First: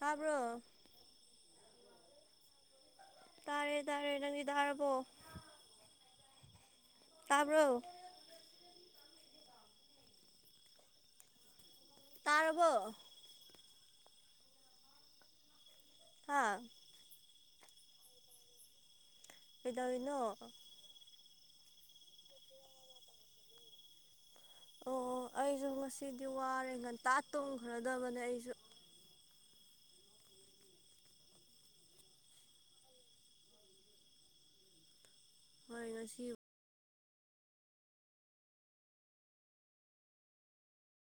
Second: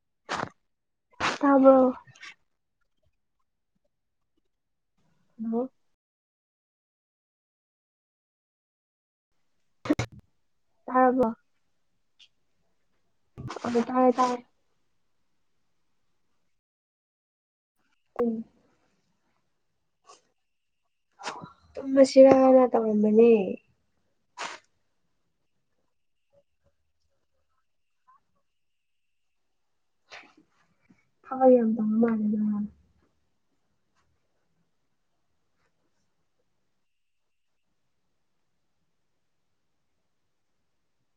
ꯍꯥꯥꯕ꯭ꯔꯣ ꯇꯥꯕ꯭ꯔꯣ ꯇꯥꯔꯦ ꯇꯥꯔꯦ ꯅꯪꯒꯤ ꯊꯥꯔꯕꯣ ꯍꯜꯂꯣ ꯇꯥꯕꯣ ꯇꯔꯔꯕꯣ ꯇꯥꯔꯔꯕꯣ ꯑ ꯇꯥꯔꯦ ꯇꯥꯔꯦ ꯑꯥ ꯎꯝ ꯄꯗꯥꯅꯣ ꯇꯨꯝꯃꯁꯤꯔꯥꯅ ꯇꯧꯔꯝꯕꯅꯤ ꯑꯣ ꯑꯩꯁꯨ ꯉꯁꯤꯗꯤ ꯋꯥꯔꯦ ꯉꯟꯇꯥ ꯇꯣꯡꯈ꯭ꯔꯗꯕꯅꯦ ꯑꯩꯁꯨ ꯍꯥꯎ ꯌꯥꯝꯗꯔ ꯂ ꯍꯥ ꯍꯣꯏ ꯉꯁꯤ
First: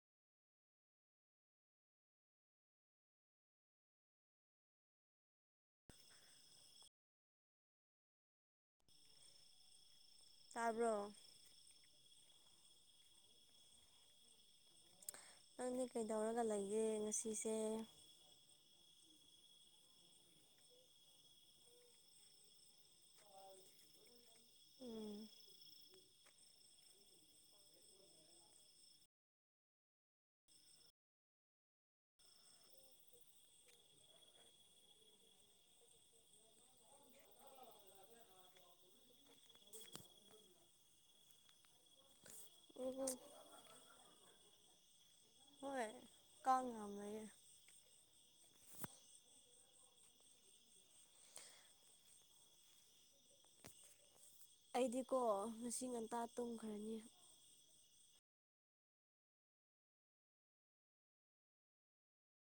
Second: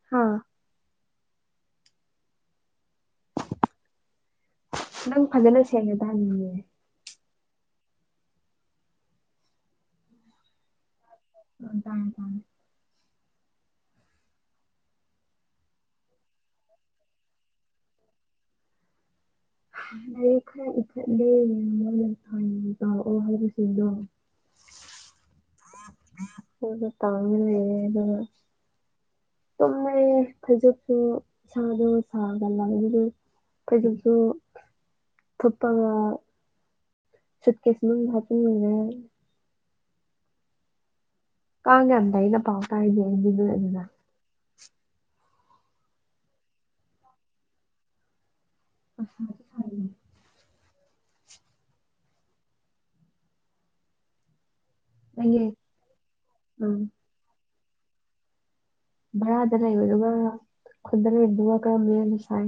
ꯍꯥꯥ ꯅꯪ ꯐꯖꯅ ꯁꯦꯡꯅ ꯇꯥꯅꯤꯡꯉꯦ ꯇꯥꯔꯕ ꯎ ꯇꯃꯦ ꯇꯃꯦ ꯅꯪꯅꯦ ꯀꯩꯗꯧꯔꯒ ꯂꯩꯌꯦꯦ ꯉꯁꯤꯁꯦ ꯂꯔꯤ ꯈꯔ ꯏꯊꯠꯂꯦꯀꯑꯣ ꯍꯥꯏꯁꯤꯡꯗꯣ ꯎꯝ ꯑꯣꯗ ꯇꯃꯤꯔ ꯑꯦꯗ ꯆꯨꯝꯃꯦꯩꯌꯦ ꯈꯩꯖꯣꯛꯁꯨ ꯏꯁꯥꯗꯣ ꯁꯥꯒ ꯂ ꯇꯒꯤꯁꯨ ꯇꯞꯄꯒ ꯁꯠꯀꯦ ꯁꯃꯜ ꯍꯥꯇꯤꯡ ꯃꯒ ꯀꯉꯦꯗ ꯏꯅ ꯄꯥꯎꯇ ꯎꯝ ꯎꯝ ꯌꯦꯗ ꯍꯣꯏ ꯀꯥ ꯉꯃꯦꯦ ꯑꯗꯤ ꯑꯩꯗꯤꯀꯣ ꯅꯪꯒꯤ ꯉꯁꯤ ꯉꯟꯇꯥ ꯎꯝ ꯇꯨꯝꯈ꯭ꯔꯅꯤ ꯚꯔꯥꯗ ꯂꯩꯕꯗꯨꯒ ꯈꯨꯟꯗ ꯂꯩꯕꯗꯨꯒ ꯀꯔꯝ ꯂꯩꯅ ꯁꯥꯏ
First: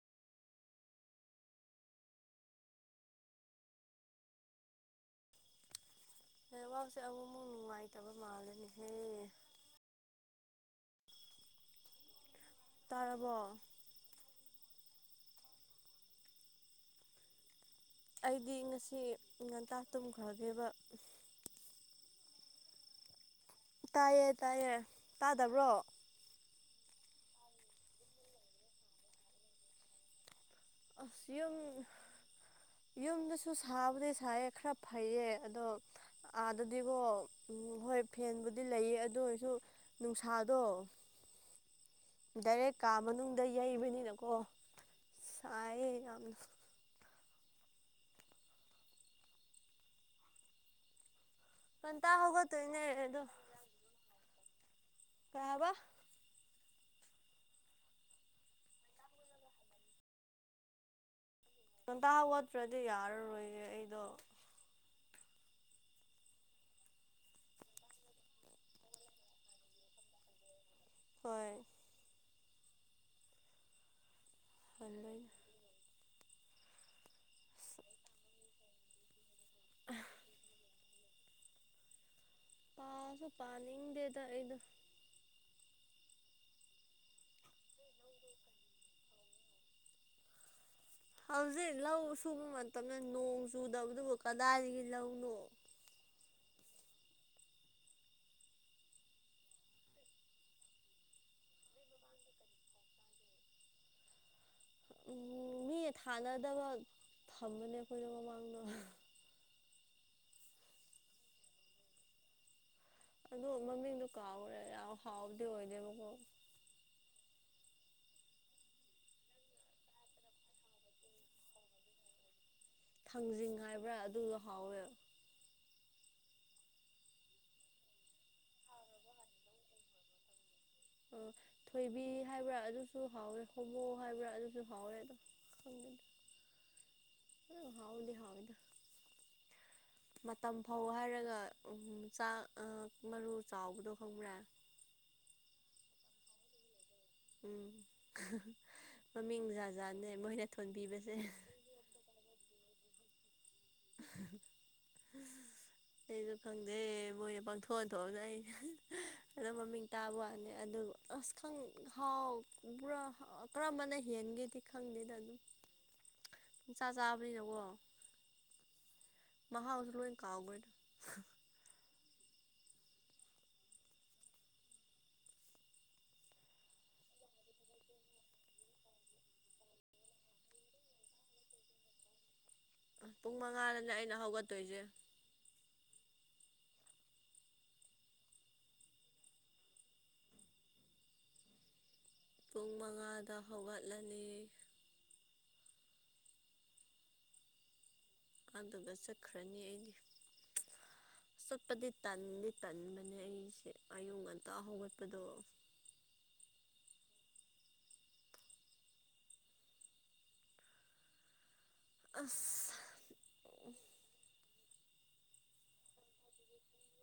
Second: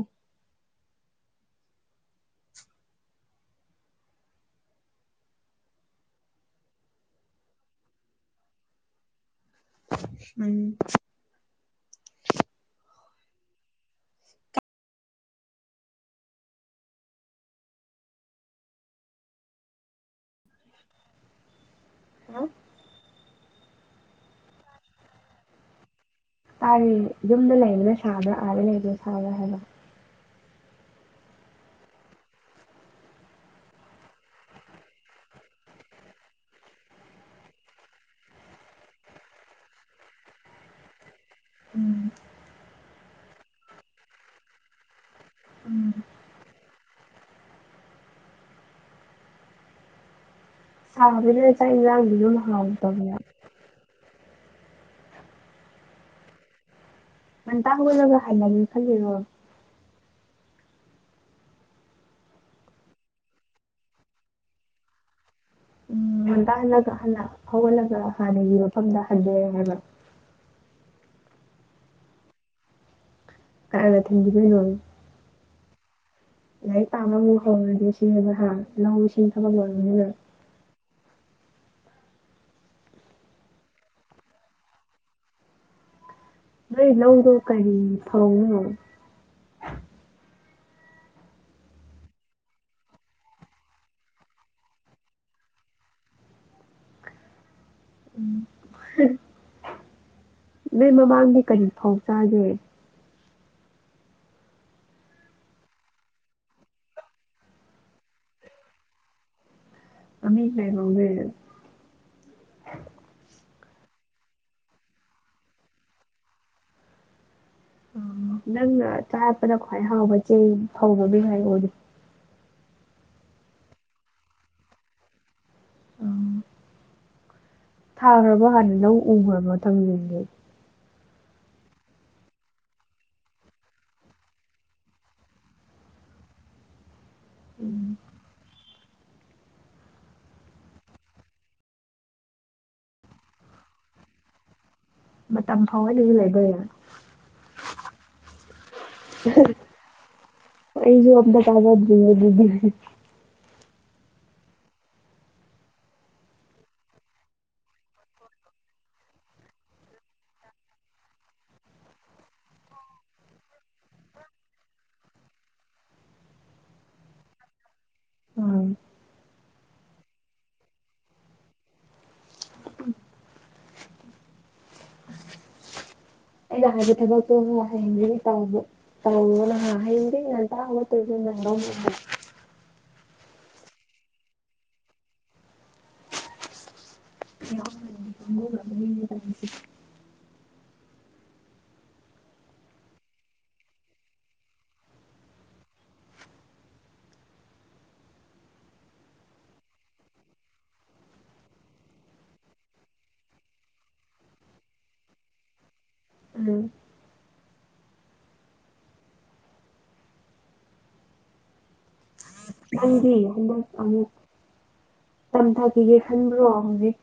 ꯑꯦ ꯋꯥꯁꯦ ꯑꯃꯨ ꯑꯃꯨꯛ ꯅꯨꯡꯉꯥꯏꯇꯕ ꯃꯥꯜꯂꯅꯤꯍꯦ ꯎꯝ ꯇꯥꯔꯕꯣ ꯑꯩꯗꯤ ꯉꯁꯤ ꯉꯟꯇꯥ ꯇꯨꯝꯈ꯭ꯔꯕꯤꯦꯕ ꯍꯥ ꯇꯥꯏꯌꯦ ꯇꯥꯏꯌꯦ ꯇꯥꯗꯕ꯭ꯔꯣ ꯑꯥꯔꯤ ꯌꯨꯝꯗ ꯂꯩꯕꯅ ꯁꯥꯕ꯭ꯔꯥ ꯑꯥꯗ ꯂꯩꯕꯅ ꯁꯥꯕ꯭ꯔꯥ ꯍꯥꯏꯕ꯭ꯔ ꯑꯁꯤ ꯌꯥꯝ ꯌꯨꯝꯗꯁꯨ ꯁꯥꯕꯗꯤ ꯁꯥꯏꯌꯦ ꯈꯔ ꯐꯩꯌꯦ ꯑꯗꯣ ꯑꯥꯗꯗꯤꯀꯣ ꯎ ꯍꯣꯏ ꯐꯦꯟꯕꯨꯗꯤ ꯂꯩꯌꯦ ꯑꯗꯨ ꯑꯣꯏꯔꯁꯨ ꯅꯨꯡꯁꯥꯗꯣ [unintelligible] ꯗꯥꯏꯔꯦꯛ ꯀꯥ ꯃꯅꯨꯡꯗ ꯌꯩꯕꯅꯤꯅꯀꯣ ꯁꯥꯏꯌꯦ ꯎꯝ ꯌꯥꯝꯅ ꯁꯕꯤꯗ ꯆꯥꯏꯅ ꯉꯟꯇꯥ ꯍꯅ ꯍꯧꯒꯠꯇꯣꯏꯅꯦ ꯍꯥꯗ ꯌꯥ ꯀꯥꯕ ꯃꯟꯇꯥꯡ ꯂꯣꯏꯔꯒ ꯍꯥꯏꯅꯒꯦ ꯈꯜꯂꯤꯔꯣ ꯂꯣꯟꯇꯥ ꯋꯥꯠꯄ꯭ꯔꯗꯤ ꯌꯥꯔꯔꯣꯏꯌꯦꯦ ꯑꯩꯗꯣ ꯎꯝ ꯉꯟꯇꯍꯜꯂꯒ ꯍ ꯍꯧꯥꯎꯍꯜꯂꯒ ꯍꯥꯟꯅꯒꯤ ꯃꯐꯝꯗ ꯍꯟꯗꯦ ꯍꯥꯏꯕ ꯍꯣꯏ ꯑ ꯊꯦꯡ ꯊ ꯍꯟꯗꯣꯏꯅꯦ ꯂꯥꯏꯔꯤꯛ ꯄꯥꯕ ꯑꯃꯨꯛ ꯍꯧꯔꯗꯤ ꯁꯤꯕ ꯍ ꯂꯧ ꯏꯁꯤꯡ ꯊꯕꯛ ꯑꯣꯏꯔꯕꯅꯤꯅ ꯄꯁꯨ ꯄꯅꯤ ꯗꯦꯗ ꯏꯗ ꯅꯣꯏ ꯂꯧꯗꯣ ꯀꯔꯤ ꯐꯧꯅꯣ ꯍꯧꯖꯤꯛ ꯂꯧ ꯁꯨꯕ ꯃꯇꯝꯗ ꯅꯣꯡ ꯆꯨꯗꯕꯗꯨꯕꯨ ꯀꯗꯥꯏꯗꯒꯤ ꯂꯧꯅꯣ [unintelligible] ꯎꯝ ꯅꯣꯏ ꯃꯃꯥꯡꯗꯤ ꯀꯔꯤ ꯐꯥꯎ ꯆꯥꯒꯦ ꯃꯤ ꯊꯥꯅꯗꯕ ꯊꯝꯕꯅꯦ ꯑꯩꯈꯣꯏꯅ ꯃꯃꯥꯡꯗꯣ ꯑꯃꯤ ꯀꯣꯗ ꯑꯗꯨꯗ ꯃꯃꯤꯡꯗꯣ ꯀꯥꯎꯈ꯭ꯔꯦ ꯌꯥꯝ ꯍꯥꯎꯕꯗꯤ ꯑꯣꯏꯗꯦꯕꯀꯣ ꯅꯪꯅ ꯆꯔꯞꯄꯗ ꯈ꯭ꯋꯥꯏ ꯍꯥꯎꯕ ꯆꯦꯡ ꯐꯧꯕ ꯃꯤ ꯍꯥꯏꯑꯣꯣꯗꯤ ꯊꯥꯡꯖꯤꯡ ꯍꯥꯏꯕ꯭ꯔꯥ ꯑꯗꯨꯗ ꯍꯥꯎꯋꯦꯕ ꯎꯝ ꯊꯥꯈ꯭ꯔꯕꯣ ꯍꯥꯟꯅ ꯂꯧ ꯎꯈ꯭ꯔꯕ ꯊꯝꯖꯟꯒꯦ ꯑꯣ ꯊꯣꯏꯕꯤ ꯍꯥꯏꯕ꯭ꯔꯥ ꯑꯗꯨꯁꯨ ꯍꯥꯎꯋꯦ ꯍꯣꯃꯣ ꯍꯥꯏꯕ꯭ꯔꯥ ꯑꯗꯨꯁꯨ ꯍꯥꯎꯋꯦ ꯑꯗꯣ [unintelligible] ꯎ ꯎꯝ ꯍꯥꯎꯗꯤ ꯍꯥꯎꯗ [unintelligible] ꯃꯇꯝ ꯐꯥꯎ ꯍꯥꯏꯔꯒ ꯆꯥꯛ ꯃꯔꯨ ꯆꯥꯎꯕꯗꯣ ꯈꯪꯕ꯭ꯔꯥ ꯃꯝ ꯐꯥꯎꯋꯥ ꯂꯩ ꯏ ꯂꯩꯕ ꯎꯝ ꯃꯃꯤꯡ ꯖꯥꯠ ꯖꯥꯠꯅꯦ ꯃꯣꯏꯅ ꯑꯩꯁꯨꯣ ꯊꯣꯟꯕꯤꯕꯁꯦ ꯑꯝꯅ ꯀꯥꯒꯗ ꯉ [unintelligible] ꯑꯩꯁꯨ ꯈꯪꯗꯦ ꯃꯣꯏꯅ ꯄꯥꯡꯊꯣꯛꯑꯟꯊꯣꯛꯑꯒ ꯑꯩꯁꯦ ꯑꯗꯨ ꯃꯃꯤꯡ ꯇꯥꯕ ꯋꯥꯅꯤ ꯑꯗꯨ ꯑꯁ ꯍꯥꯎ ꯄꯨꯔꯥ ꯀꯔꯝꯕꯅ ꯍꯦꯟꯒꯦꯗꯤ ꯈꯪꯗꯦꯗ ꯑꯗꯨꯝ ꯎ ꯄꯨꯡ ꯆꯥ ꯆꯥꯕꯅꯤꯅꯀꯣ ꯎꯝ ꯃ ꯍꯥꯎ ꯂꯣꯏꯣꯏ ꯀꯥꯎꯒꯗ ꯏꯩꯅ ꯍꯥꯏꯦ ꯊꯒꯣ ꯍꯔꯤ ꯇꯥꯎ ꯇꯥꯎ ꯅ ꯍꯡꯔꯤ ꯅꯇ ꯇ ꯅ ꯑꯗꯨꯝ ꯄꯨꯡ ꯃꯉꯥꯗꯅꯦ ꯑꯩꯅ ꯍꯧꯒꯠꯇꯣꯏꯁꯦ ꯎ ꯄꯨꯡ ꯃꯉꯥꯗ ꯍꯧꯒꯠꯂꯅꯤ ꯑꯗꯨꯒ ꯆꯠꯈ꯭ꯔꯅꯤ ꯑꯩꯗꯤ [unintelligible] ꯑ ꯆꯠꯄꯗꯤ ꯇꯟꯗꯤ ꯇꯟꯕꯅꯦ ꯑꯩꯁꯦ ꯑꯌꯨ ꯉꯟꯇ ꯍꯧꯒꯠꯄꯗꯣ ꯎꯝ ꯑꯁ ꯅꯗꯤ ꯑꯗ ꯑ ꯇꯝꯊꯥꯈꯤꯒꯦ ꯈꯟꯕ꯭ꯔꯣ ꯍꯧꯖꯤꯛ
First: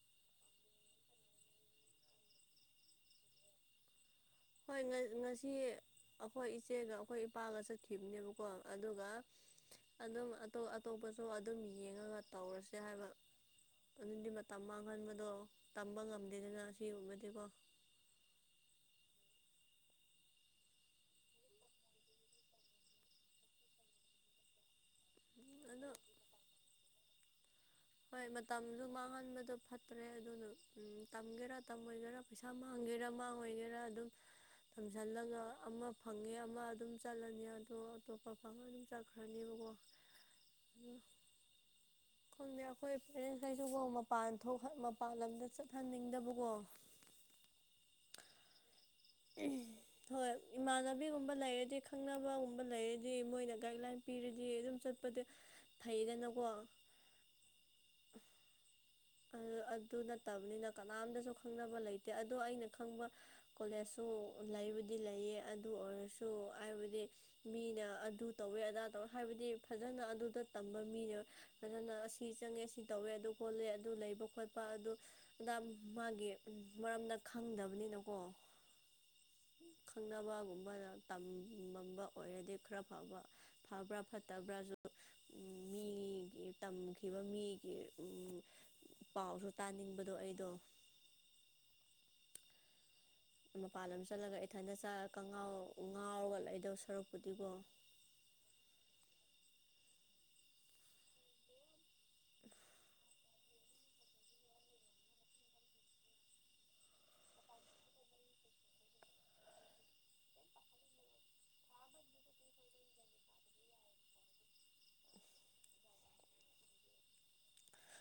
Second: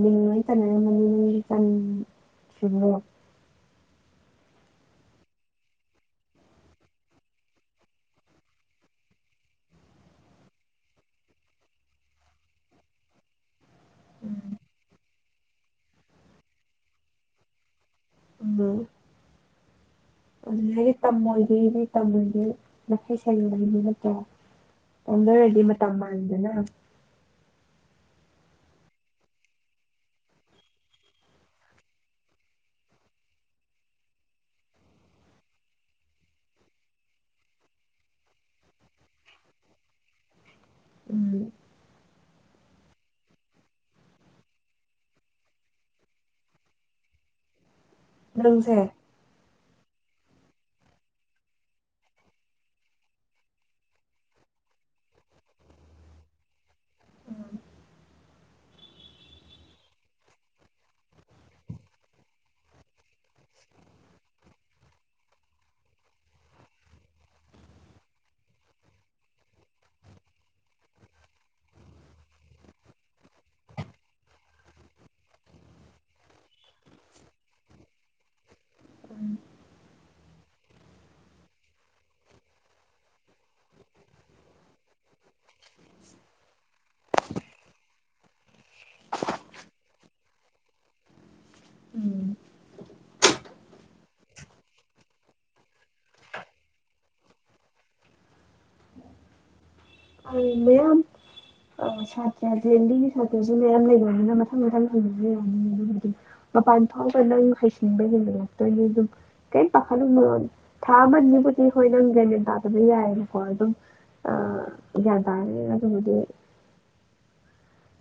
ꯃꯤ ꯂꯣꯏ ꯇꯅꯔꯝꯕꯅꯤꯒꯤ ꯁꯤꯃ ꯍꯣꯏ ꯉꯁꯤ ꯑꯩꯈꯣꯏ ꯏꯆꯦꯒ ꯑꯩꯈꯣꯏ ꯏꯄꯥꯒ ꯆꯠꯈꯤꯕꯅꯦꯕꯀꯣ ꯑꯗꯨꯒ ꯑꯗꯨꯝꯇꯣꯞ ꯑꯇꯣꯞꯄꯁꯨ ꯑꯗꯨꯝ ꯌꯦꯡꯉꯒ ꯇꯧꯔꯁꯦ ꯍꯥꯏꯕ ꯑꯗꯨꯗꯤ ꯃꯇꯝ ꯃꯥꯡꯍꯟꯕꯗꯣ ꯇꯝꯕ ꯉꯝꯗꯦꯗꯅ ꯁꯤ ꯑꯣꯏꯕꯗꯤꯀꯣ ꯑ ꯑꯗꯨ ꯑꯩꯗꯤ ꯇꯝꯃꯣꯏꯒꯦ ꯅ ꯇꯝꯃꯣꯏꯒꯦ ꯅꯈꯩ ꯁꯩꯔ ꯂꯩꯕ ꯅꯠꯇ꯭ꯔꯣ ꯑꯣꯗꯔꯦꯗꯤ ꯑꯗꯣ ꯃꯇꯝ ꯃꯥꯡꯗꯅ ꯍꯣꯏ ꯃꯇꯝꯁꯨ ꯃꯥꯡꯍꯟꯕꯗꯣ ꯐꯠꯇ꯭ꯔꯦ ꯑꯗꯨꯅ ꯇꯝꯒꯦꯔꯥ ꯇꯝꯃꯣꯏꯒꯦꯔꯥ ꯄꯩꯁꯥ ꯃꯥꯡꯒꯦꯔ ꯃꯃꯥꯡ ꯑꯣꯏꯒꯦꯔꯥ ꯑꯗꯨꯝ ꯊꯝꯁꯤꯜꯂꯒ ꯑꯃ ꯐꯪꯉꯦ ꯑꯃ ꯑꯗꯨꯝ ꯆꯠꯂꯅꯤ ꯑꯗꯣ ꯑꯇꯣꯞꯄ ꯐꯪꯉ ꯑꯗꯨꯝ ꯆꯠꯈ꯭ꯔꯅꯤꯕ ꯑꯣ [unintelligible] ꯎꯝ ꯀꯗ ꯍꯣꯏ ꯄꯦꯔꯦꯟꯁ ꯀꯩꯁꯨꯀꯣ ꯃꯄꯥꯟ ꯊꯣꯛ ꯃꯄꯥꯟ ꯂꯝꯗ ꯆꯠꯍꯟꯅꯤꯡꯗꯕꯀꯣ ꯪꯁꯦ [unintelligible] ꯍꯣꯏ ꯏꯃꯥꯟꯅꯕꯤꯒꯨꯝꯕ ꯂꯩꯔꯗꯤ ꯈꯪꯅꯕꯒꯨꯝꯕ ꯂꯩꯔꯗꯤ ꯃꯣꯏꯅ ꯒꯥꯏꯗꯂꯥꯏꯟ ꯄꯤꯔꯗꯤ ꯑꯗꯨꯝ ꯆꯠꯄ ꯐꯩꯗꯅꯀꯣ ꯎꯝ [unintelligible] ꯑꯗꯨ ꯅꯠꯇꯕꯅꯤꯅ ꯀꯅꯥꯝꯗꯁꯨ ꯈꯪꯅꯕ ꯂꯩꯇꯦ ꯑꯗꯣ ꯑꯩꯅ ꯈꯪꯕ ꯀꯣꯂꯦꯖꯁꯨ ꯂꯩꯕꯨꯗꯤ ꯂꯩꯌꯦ ꯑꯗꯨ ꯑꯣꯏꯔꯁꯨ ꯍꯥꯏꯕꯗꯤ ꯃꯤꯅ ꯑꯗꯨ ꯇꯧꯋꯦ ꯑꯗꯥ ꯇꯧꯋꯦ ꯍꯥꯏꯕꯗꯤ ꯐꯖꯅ ꯑꯗꯨꯗ ꯇꯝꯕ ꯃꯤꯅꯦꯕ ꯐꯖꯅ ꯁꯤ ꯆꯪꯉꯦ ꯁꯤ ꯇꯧꯋꯦ ꯑꯗꯨ ꯈꯣꯠꯂꯦ ꯑꯗꯨ ꯂꯩꯕ ꯈꯣꯠꯄ ꯑꯗꯨ ꯑꯗꯥ ꯃꯥꯒꯤ ꯃꯔꯝꯗ ꯈꯪꯗꯕꯅꯤꯅꯀꯣ ꯎꯝ ꯈꯪꯅꯕꯒꯨꯝꯕꯅ ꯇꯝꯃꯝꯕ ꯑꯣꯏꯔꯗꯤ ꯈꯔ ꯐꯕ ꯐꯕ꯭ꯔꯥ ꯐꯠꯇꯕ꯭ꯔꯥ ꯎ ꯃꯤꯒꯤ ꯇꯝꯈꯤꯕ ꯃꯤꯒꯤ ꯎ ꯄꯥꯎꯁꯨ ꯇꯥꯅꯤꯡꯕꯗꯣ ꯑꯩꯗꯣ ꯃꯄꯥꯟ ꯑꯃ ꯆꯠꯂꯒ ꯏꯊꯟꯗꯒꯥꯎ ꯉꯥꯎꯔꯒꯂꯥꯛꯏꯗ ꯁꯔꯨꯛꯄꯨꯗꯤꯀꯣ [unintelligible] ꯑ ꯃꯌꯥꯝ ꯑ ꯁꯥꯇ꯭ꯔ ꯌꯥꯗꯕꯤꯒꯤ ꯁꯥꯇ꯭ꯔꯁꯨ ꯃꯌꯥꯝ ꯂꯩꯕꯅꯤꯅ ꯃꯊꯪ ꯃꯊꯪ ꯍꯪꯕꯁꯨ ꯌꯥꯅꯤ ꯑꯗꯨꯒꯤꯗꯤ ꯃꯄꯥꯟ ꯐꯥꯎꯕ ꯅꯪ ꯍꯩꯁꯤꯡꯟꯕ ꯍꯦꯟꯒꯠꯂꯛꯇꯣꯏꯅꯦ ꯑꯗꯨꯝ ꯀꯔꯤꯝ ꯄꯥꯈꯜꯂ ꯊꯥꯕꯅꯤ ꯕꯨꯗꯤ ꯍꯣꯏ ꯅꯪ ꯦꯅꯦꯟ ꯇꯥꯗꯕ ꯌꯥꯏꯑꯕꯀꯣ ꯑꯗꯨꯝ ꯑ ꯒ꯭ꯌꯥꯟ ꯇꯥꯔꯦ ꯑꯗꯨꯕꯨꯗꯤ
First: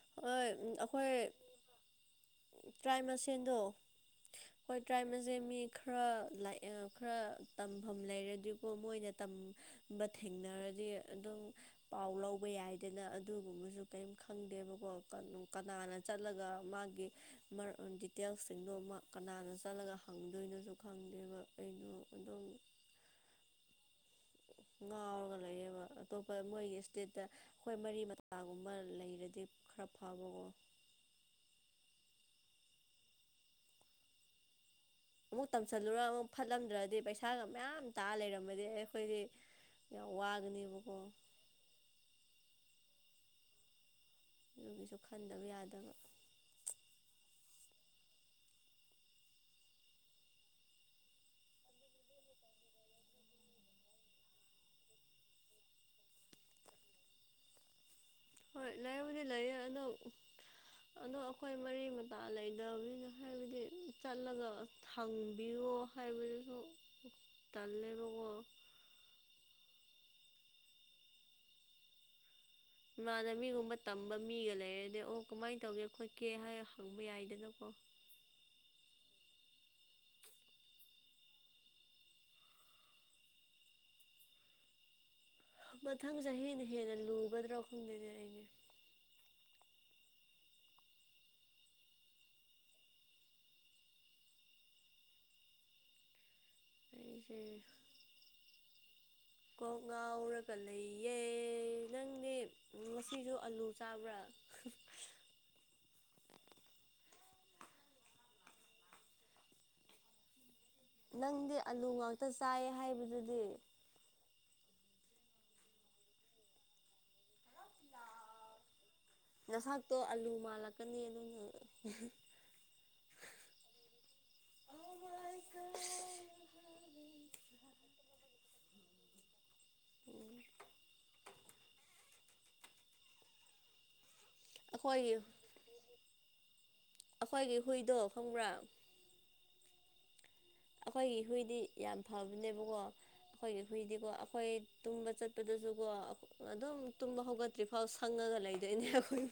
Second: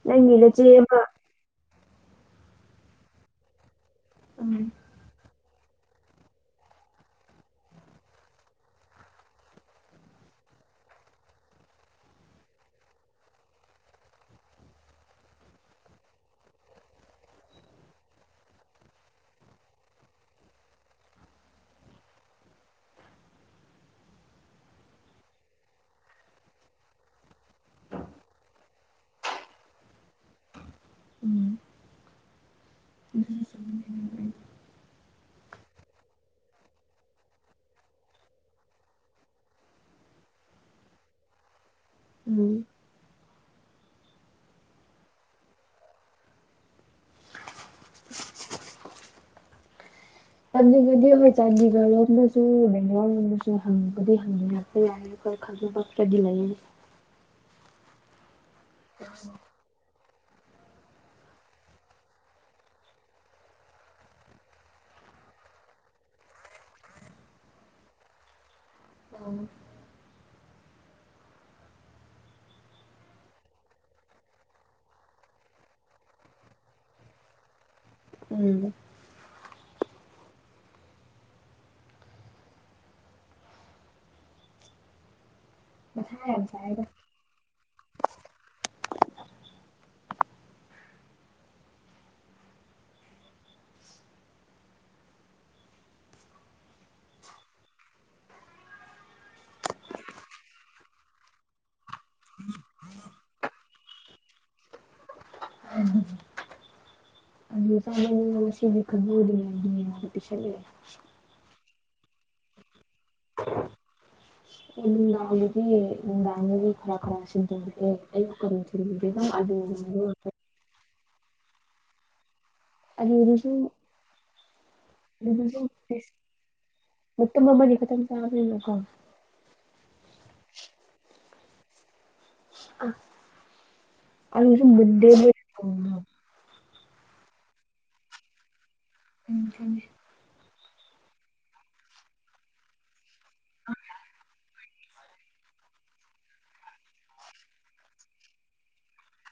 ꯅꯪꯒꯤꯅꯆꯦ ꯑꯃ ꯇꯔꯥꯏꯃꯁꯦꯜꯗꯣ ꯎꯝ ꯍꯣꯏ ꯇ꯭ꯔꯥꯏꯃꯁꯦꯜ ꯃꯤ ꯈꯔ ꯈꯔ ꯇꯝꯐꯝ ꯂꯩꯔꯗꯤꯕꯨꯣ ꯃꯣꯏꯅ ꯇꯝꯕ ꯊꯦꯡꯅꯔꯒ ꯗꯤ ꯑꯗꯨꯝ ꯄꯥꯎ ꯂꯧꯕ ꯌꯥꯏꯗꯅ ꯑꯗꯨꯒꯨꯝꯕꯁꯨ ꯀꯔꯤꯝ ꯈꯪꯗꯦꯕ ꯀꯅꯥꯅ ꯆꯠꯂꯒ ꯃꯥꯒꯤ ꯗꯤꯇꯦꯜꯁꯤꯡꯗꯣ ꯀꯅꯥꯅ ꯆꯠꯂ ꯍꯪꯗꯣꯏꯅꯁꯨ ꯈꯪꯗꯦꯕ ꯑꯩꯩꯅ ꯑꯗꯨꯝ [unintelligible] ꯎ ꯉꯥꯎꯔꯒ ꯂꯩꯌꯦꯦꯕ ꯑꯇꯣꯞꯄ ꯃꯣꯏꯒꯤ ꯏꯁꯇꯦꯠꯇ ꯑꯩꯈꯣꯏ ꯃꯔꯤ ꯃꯇꯥꯒꯨꯝꯕ ꯂꯩꯔꯗꯤ ꯈ꯭ꯔꯐꯕꯒꯣ ꯎꯝ ꯑꯗꯨ ꯑꯃꯨꯛ ꯇꯝꯁꯜꯂꯨꯔ ꯑꯃꯨꯛ ꯐꯠꯂꯝꯗ꯭ꯔꯗꯤ ꯄꯩꯁꯥꯒ ꯃꯌꯥꯝ ꯇꯥꯑ ꯂꯩꯔꯝꯃꯗꯤ ꯑꯩꯈꯣꯏꯗꯤ ꯌꯥ ꯋꯥꯒꯅꯤꯕꯀꯣ ꯎꯝ ꯑꯗꯨꯒꯤꯁꯨ ꯈꯟꯗꯕ ꯌꯥꯗꯕ ꯆꯥꯟꯗꯤꯒꯗꯤ ꯍꯣꯏ ꯆꯥꯟꯗꯤꯒꯔꯔꯣꯝꯗꯁꯨ ꯕꯦꯡꯒꯣꯔꯜꯔꯣꯝꯗꯁꯨ ꯍꯪꯕꯗꯤ ꯍꯪꯕꯤꯔꯛꯄ ꯌꯥꯏ ꯈꯪ ꯀꯗꯤ ꯂꯥꯏꯅꯤ ꯍꯣꯏ ꯂꯥꯏ ꯃꯗꯤꯦ ꯂꯥꯏ ꯑꯅ [unintelligible] ꯑꯗꯣ ꯑꯩꯈꯣꯏ ꯃꯔꯤ ꯃꯇꯥ ꯂꯩꯗꯕꯅꯤꯅ ꯍꯥꯏꯕꯗꯤ ꯆꯠꯂꯒ ꯊꯪꯕꯤꯌꯣ ꯈꯥꯏ ꯇꯥꯟ ꯂꯩꯕꯀꯣ ꯎꯝ ꯏꯃꯥꯅ ꯃꯤꯒꯨꯝꯕ ꯇꯝꯕ ꯃꯤꯒ ꯂꯩꯔꯗꯤ ꯑꯣ ꯀꯃꯥꯏꯅ ꯇꯧꯒꯦ ꯈꯣꯠꯀꯦ ꯍꯥꯏ ꯍꯪꯕ ꯌꯥꯏꯗꯅꯀꯣ ꯎꯝ ꯃꯊꯥ ꯃꯊꯪ ꯌꯥꯝ ꯆꯍꯤꯅ ꯁꯥꯏꯗ ꯍꯦꯟꯅ ꯂꯨꯒꯗ꯭ꯔꯥ ꯍꯨꯝꯗꯅꯦ ꯑꯩꯒꯤ ꯑꯩꯁꯦ [unintelligible] ꯀꯣꯛ ꯉꯥꯎꯔꯒ ꯂꯩꯌꯦꯦ ꯅꯪꯅꯦ ꯉꯁꯤꯁꯨ ꯑꯂꯨ ꯆꯥꯕ꯭ꯔꯥ ꯎꯝ ꯑ ꯁꯤꯗꯤ ꯈꯕꯨꯔꯤ ꯍꯥꯏ ꯄ ꯅꯪꯗꯤ ꯑꯂꯨ ꯉꯥꯛꯇ ꯆꯥꯏ ꯍꯥꯏꯕꯗꯨꯗꯤ ꯗꯥꯗꯤꯥꯒꯤ ꯈꯔ ꯈꯔꯁꯤꯤꯟꯅ ꯇꯦ ꯑꯦꯂ ꯀꯔꯦ ꯝ ꯑꯗꯨ ꯑꯣ ꯑꯗꯁꯨꯁꯨ ꯃꯠꯇ ꯃꯃ ꯌꯦ ꯀꯇꯝ ꯆꯕ ꯎꯝ ꯑꯁꯨ ꯃꯟꯗꯦ ꯑꯩꯈꯣꯏꯒꯤ ꯑꯩꯈꯣꯏꯒꯤ ꯍꯨꯏꯗꯣ ꯐꯪꯕ꯭ꯔꯥ ꯎꯝ ꯊ ꯑꯩꯈꯣꯏꯒꯤ ꯍꯨꯏꯗꯤ ꯌꯥꯝ ꯐꯕꯅꯦꯕꯀꯣ ꯑꯩꯈꯣꯏꯒꯤ ꯍꯨꯏꯗꯤꯀꯣ ꯑꯩꯈꯣꯏ ꯇꯨꯝꯕ ꯆꯠꯄꯗꯁꯨꯀꯣ ꯑꯗꯨꯝ ꯇꯨꯝꯕ ꯍꯧꯒꯠꯇ꯭ꯔꯤꯐꯥꯎ ꯁꯪꯉꯒ ꯂꯩꯗꯣꯏꯅꯦ ꯑꯩꯈꯣꯏ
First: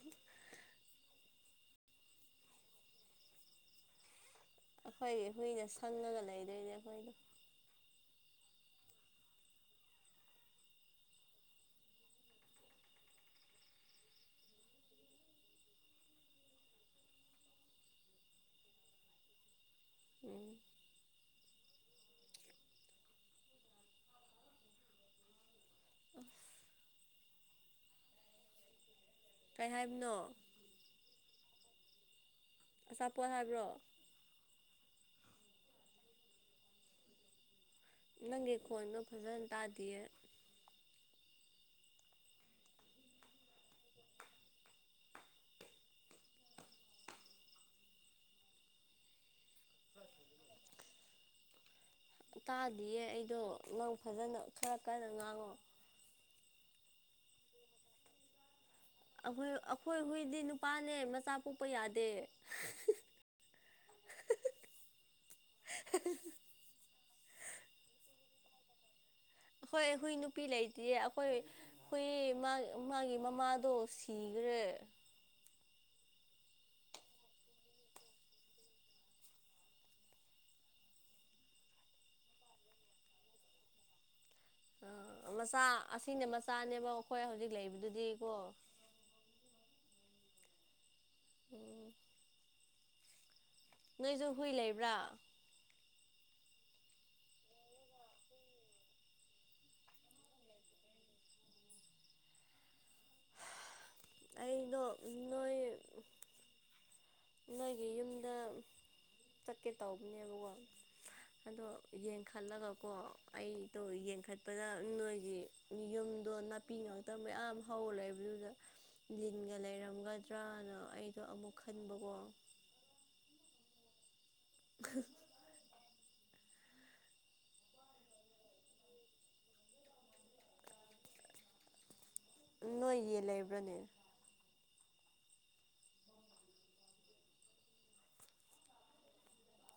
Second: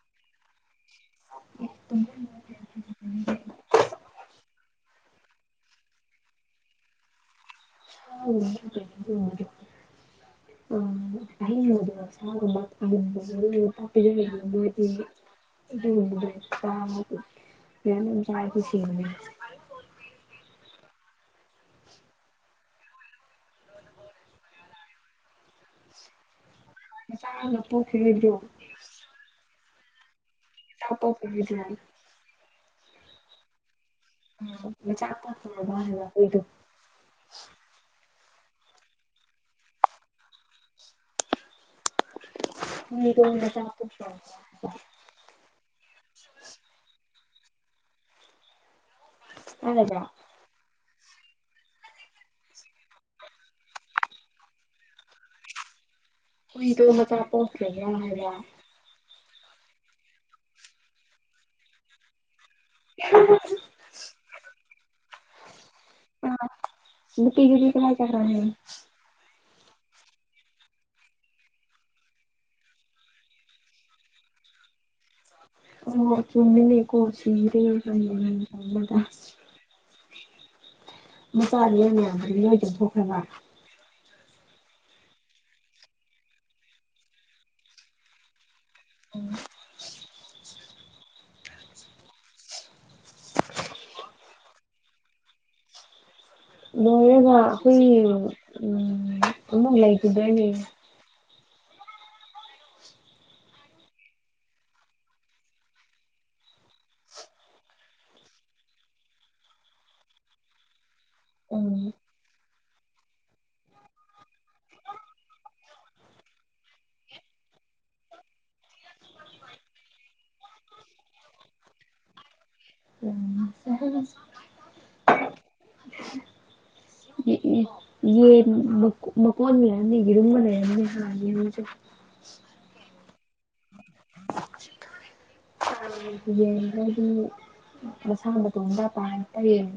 [unintelligible] ꯑꯩꯈꯣꯏꯒꯤ ꯍꯨꯏꯅ ꯁꯪꯉꯒ ꯂꯩꯗꯣꯏꯅꯦ ꯑꯩꯈꯣꯏꯗꯣ ꯍ ꯑ ꯑꯩꯅ ꯑꯗꯨ ꯁꯥꯒꯝꯕ ꯄꯄꯤꯖ ꯏ ꯆꯥꯏ ꯈꯁꯤꯅꯤ ꯎꯝ ꯎ ꯆꯄꯣ ꯈ ꯍꯥꯏꯕꯤꯣ ꯀꯔꯤ ꯍꯥꯏꯕꯅꯣ ꯊꯄ ꯀꯗ ꯑꯆꯥꯄꯣꯠ ꯍꯥꯏꯕ꯭ꯔꯣ ꯃ ꯆꯥ ꯄꯥꯛ ꯊ ꯃꯥꯔ ꯂ ꯀꯣꯏꯗ ꯅꯪꯒꯤ ꯈꯣꯟꯗꯣ ꯐꯖꯅ ꯇꯥꯗꯌꯦ ꯃꯤꯅ ꯆꯄ ꯍꯗ ꯇꯥꯗꯤꯌꯦ ꯑꯩꯗꯣ ꯅꯪ ꯐꯖꯅ ꯈꯔ ꯀꯟꯅ ꯉꯥꯡꯉꯣ ꯃꯤꯣꯏ ꯇ ꯃꯆꯥ ꯄꯣꯆꯅ ꯣꯏ ꯑꯩꯈꯣꯏ ꯍꯨꯏꯗꯤ ꯅꯨꯄꯥꯅꯦ ꯃꯆꯥ ꯄꯣꯛꯄ ꯌꯥꯗꯦ [unintelligible] ꯑ ꯄꯤꯖꯤꯦ ꯀꯥꯏ ꯀꯈ꯭ꯔ ꯑꯩꯈꯣꯏ ꯍꯨꯏ ꯅꯨꯄꯤ ꯂꯩꯇ꯭ꯦ ꯑꯩꯈꯣꯏ ꯍꯨꯏ ꯃꯥꯒꯤ ꯃꯃꯥꯗꯣ ꯁꯤꯈ꯭ꯔꯦ ꯇꯦ ꯑ ꯑꯣ ꯆꯨꯝꯃꯤ ꯂꯩ ꯀꯣ ꯁꯤꯗ ꯃꯆꯥꯥꯗꯤ ꯃꯌꯥꯝꯗꯨꯣꯏꯒ ꯊꯣꯛꯣꯛꯈ꯭ꯔꯕ ꯑ ꯃꯆꯥ ꯑꯁꯤꯅꯦ ꯃꯆꯥꯅꯦꯕ ꯑꯩꯈꯣꯏ ꯍꯧꯖꯤꯛ ꯂꯩꯕꯗꯨꯗꯤ ꯀꯣ ꯎꯝ ꯎꯝ ꯅꯣꯏꯁꯨ ꯍꯨꯏ ꯂꯩꯕ꯭ꯔꯥ ꯂꯣꯏꯔꯦꯒ ꯑꯩꯈꯣꯏ ꯎ ꯑꯃꯨꯛ ꯂꯩꯈꯤꯗꯣꯏꯅꯦ ꯑꯩꯩꯅ ꯅꯣꯏ ꯅꯣꯏꯒꯤ ꯌꯨꯝꯗ ꯆꯠꯀꯦ ꯇꯧꯕꯅꯦꯕꯀꯣ ꯑꯗꯣ ꯎꯝ ꯌꯦꯡꯈꯠꯂꯒꯀꯣ ꯑꯩꯗꯣ ꯌꯦꯡꯈꯠꯄꯗ ꯅꯣꯏꯒꯤ ꯌꯨꯝꯗꯣ ꯅꯥꯄꯤ ꯉꯥꯛꯇ ꯃꯌꯥꯝ ꯍꯧꯂꯦꯕꯗꯨꯗ ꯂꯤꯟꯒ ꯂꯩꯔꯝꯒꯗ꯭ꯔꯅ ꯑꯩꯗꯣ ꯑꯃꯨꯛ ꯈꯟꯕꯀꯣ ꯎꯝ ꯁ ꯍ [unintelligible] ꯌꯦ ꯃꯀꯣꯟ ꯂꯩꯔꯝꯅꯤ ꯌꯦꯔꯨꯝꯕ ꯂꯩꯔꯝꯅꯤ ꯌꯦ ꯎ ꯅꯣꯏ ꯌꯦ ꯂꯩꯕ꯭ꯔꯅꯦ ꯦꯗꯤ ꯃꯁꯥ ꯃꯇ ꯇꯣꯡꯝꯗꯥ ꯇꯛꯇꯡ